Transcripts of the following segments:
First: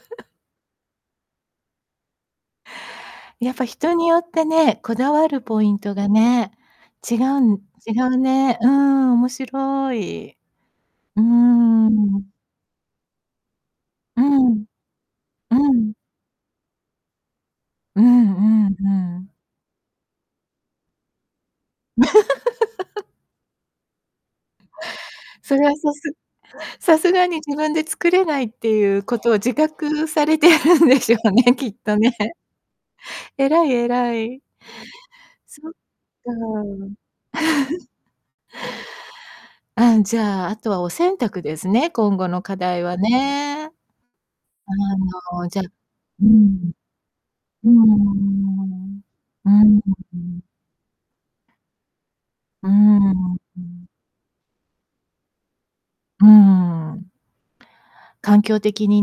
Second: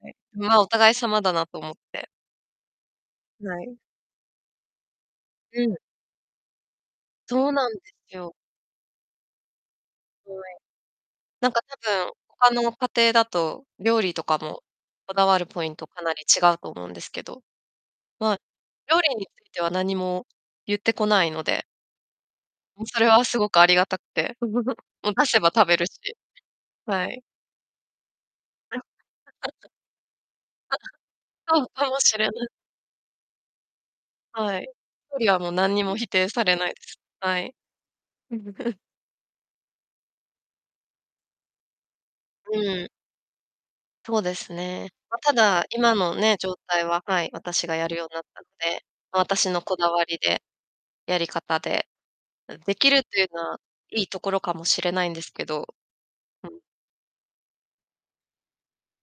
ほへ、ま、お互い様だなと思って。やっなぱい。人によってね、こだわるポうイん。ントがね、違うそうんなんで違すうよ。ね。うん、面白ほい。え。うーなんか多分ん。他の家庭だと料理うとかもん。こだわるうポイントん。かなり違うと思うんですけど。うま、んうんう料理にん。ついては何も言ってこないのでうん、それ はすごくありがたくて。もう出せばそ食れはべるさすし。さはすい。がに自分で作れないっていうことを自 [unintelligible] 覚されてるんでしょ [unintelligible] うね、そうきっかともね。しれない。偉い偉い。はい。料理はもうそっ何にも否定されないです。か。はい。あん、じゃあ、後はお洗濯ですね、今後の課う題ん。はね。あとうですね。ま、たの、じゃだ、今のうね、状ん。態ははい、う私ーがやるようなったので、ん。ま、私うーのこだわりで、ん。やり方で、ううー出来るっていうのはん。良いところかもしれないんですけど。うーうん。ん。環境的に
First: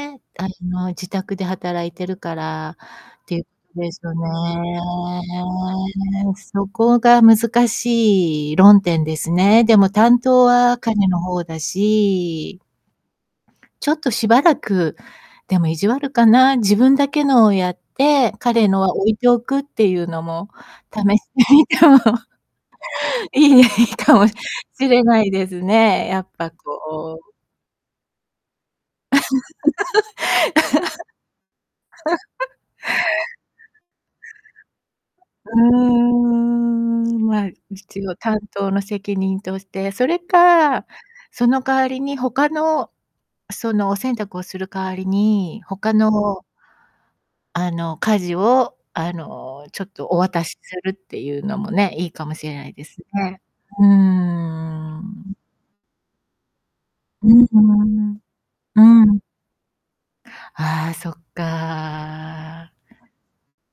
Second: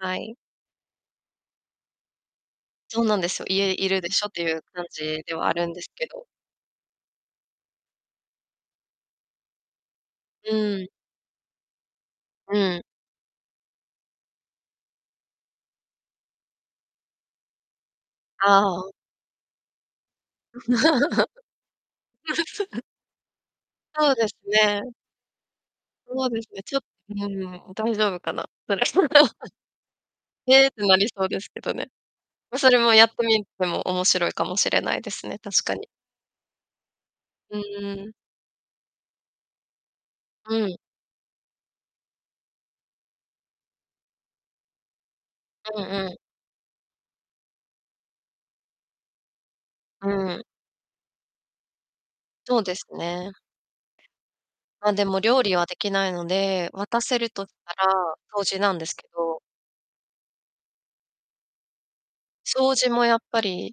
はい。あの、自宅で働いてるからそうなんっでてすいうよ。こ家といでるすでよしょっていうね。感じではあるんですけど。そこが難しい論点ですね。でも担当うはん。彼の方だうしん。ちょっとしばらく、でも意地悪かな、自分だけのをやって、彼あのあ。は置いておくっていうのも、試してみても いいね、いいそうかもでしすね。れないですね、やそっうですぱね、ちょこううん、大丈夫かな。「へえ」ってなりそうですけどね。ま、それもやってみても面白いかもしれないですね、う確かに。ーんま、うんう一ん。応担当の責任として。それうん。か、その代わりに他の、その、お洗濯をする代わりに、うん他うん。のあの、家事をあの、ちょっとうおん。渡しするっていうのもね、いいかもしれそうないでですすね。ね。うーま、でもん。料理はできないので、渡せうるん、うとたーら、ん。掃除なんですうけん。ど。ああ、そっか。掃除もやっぱり。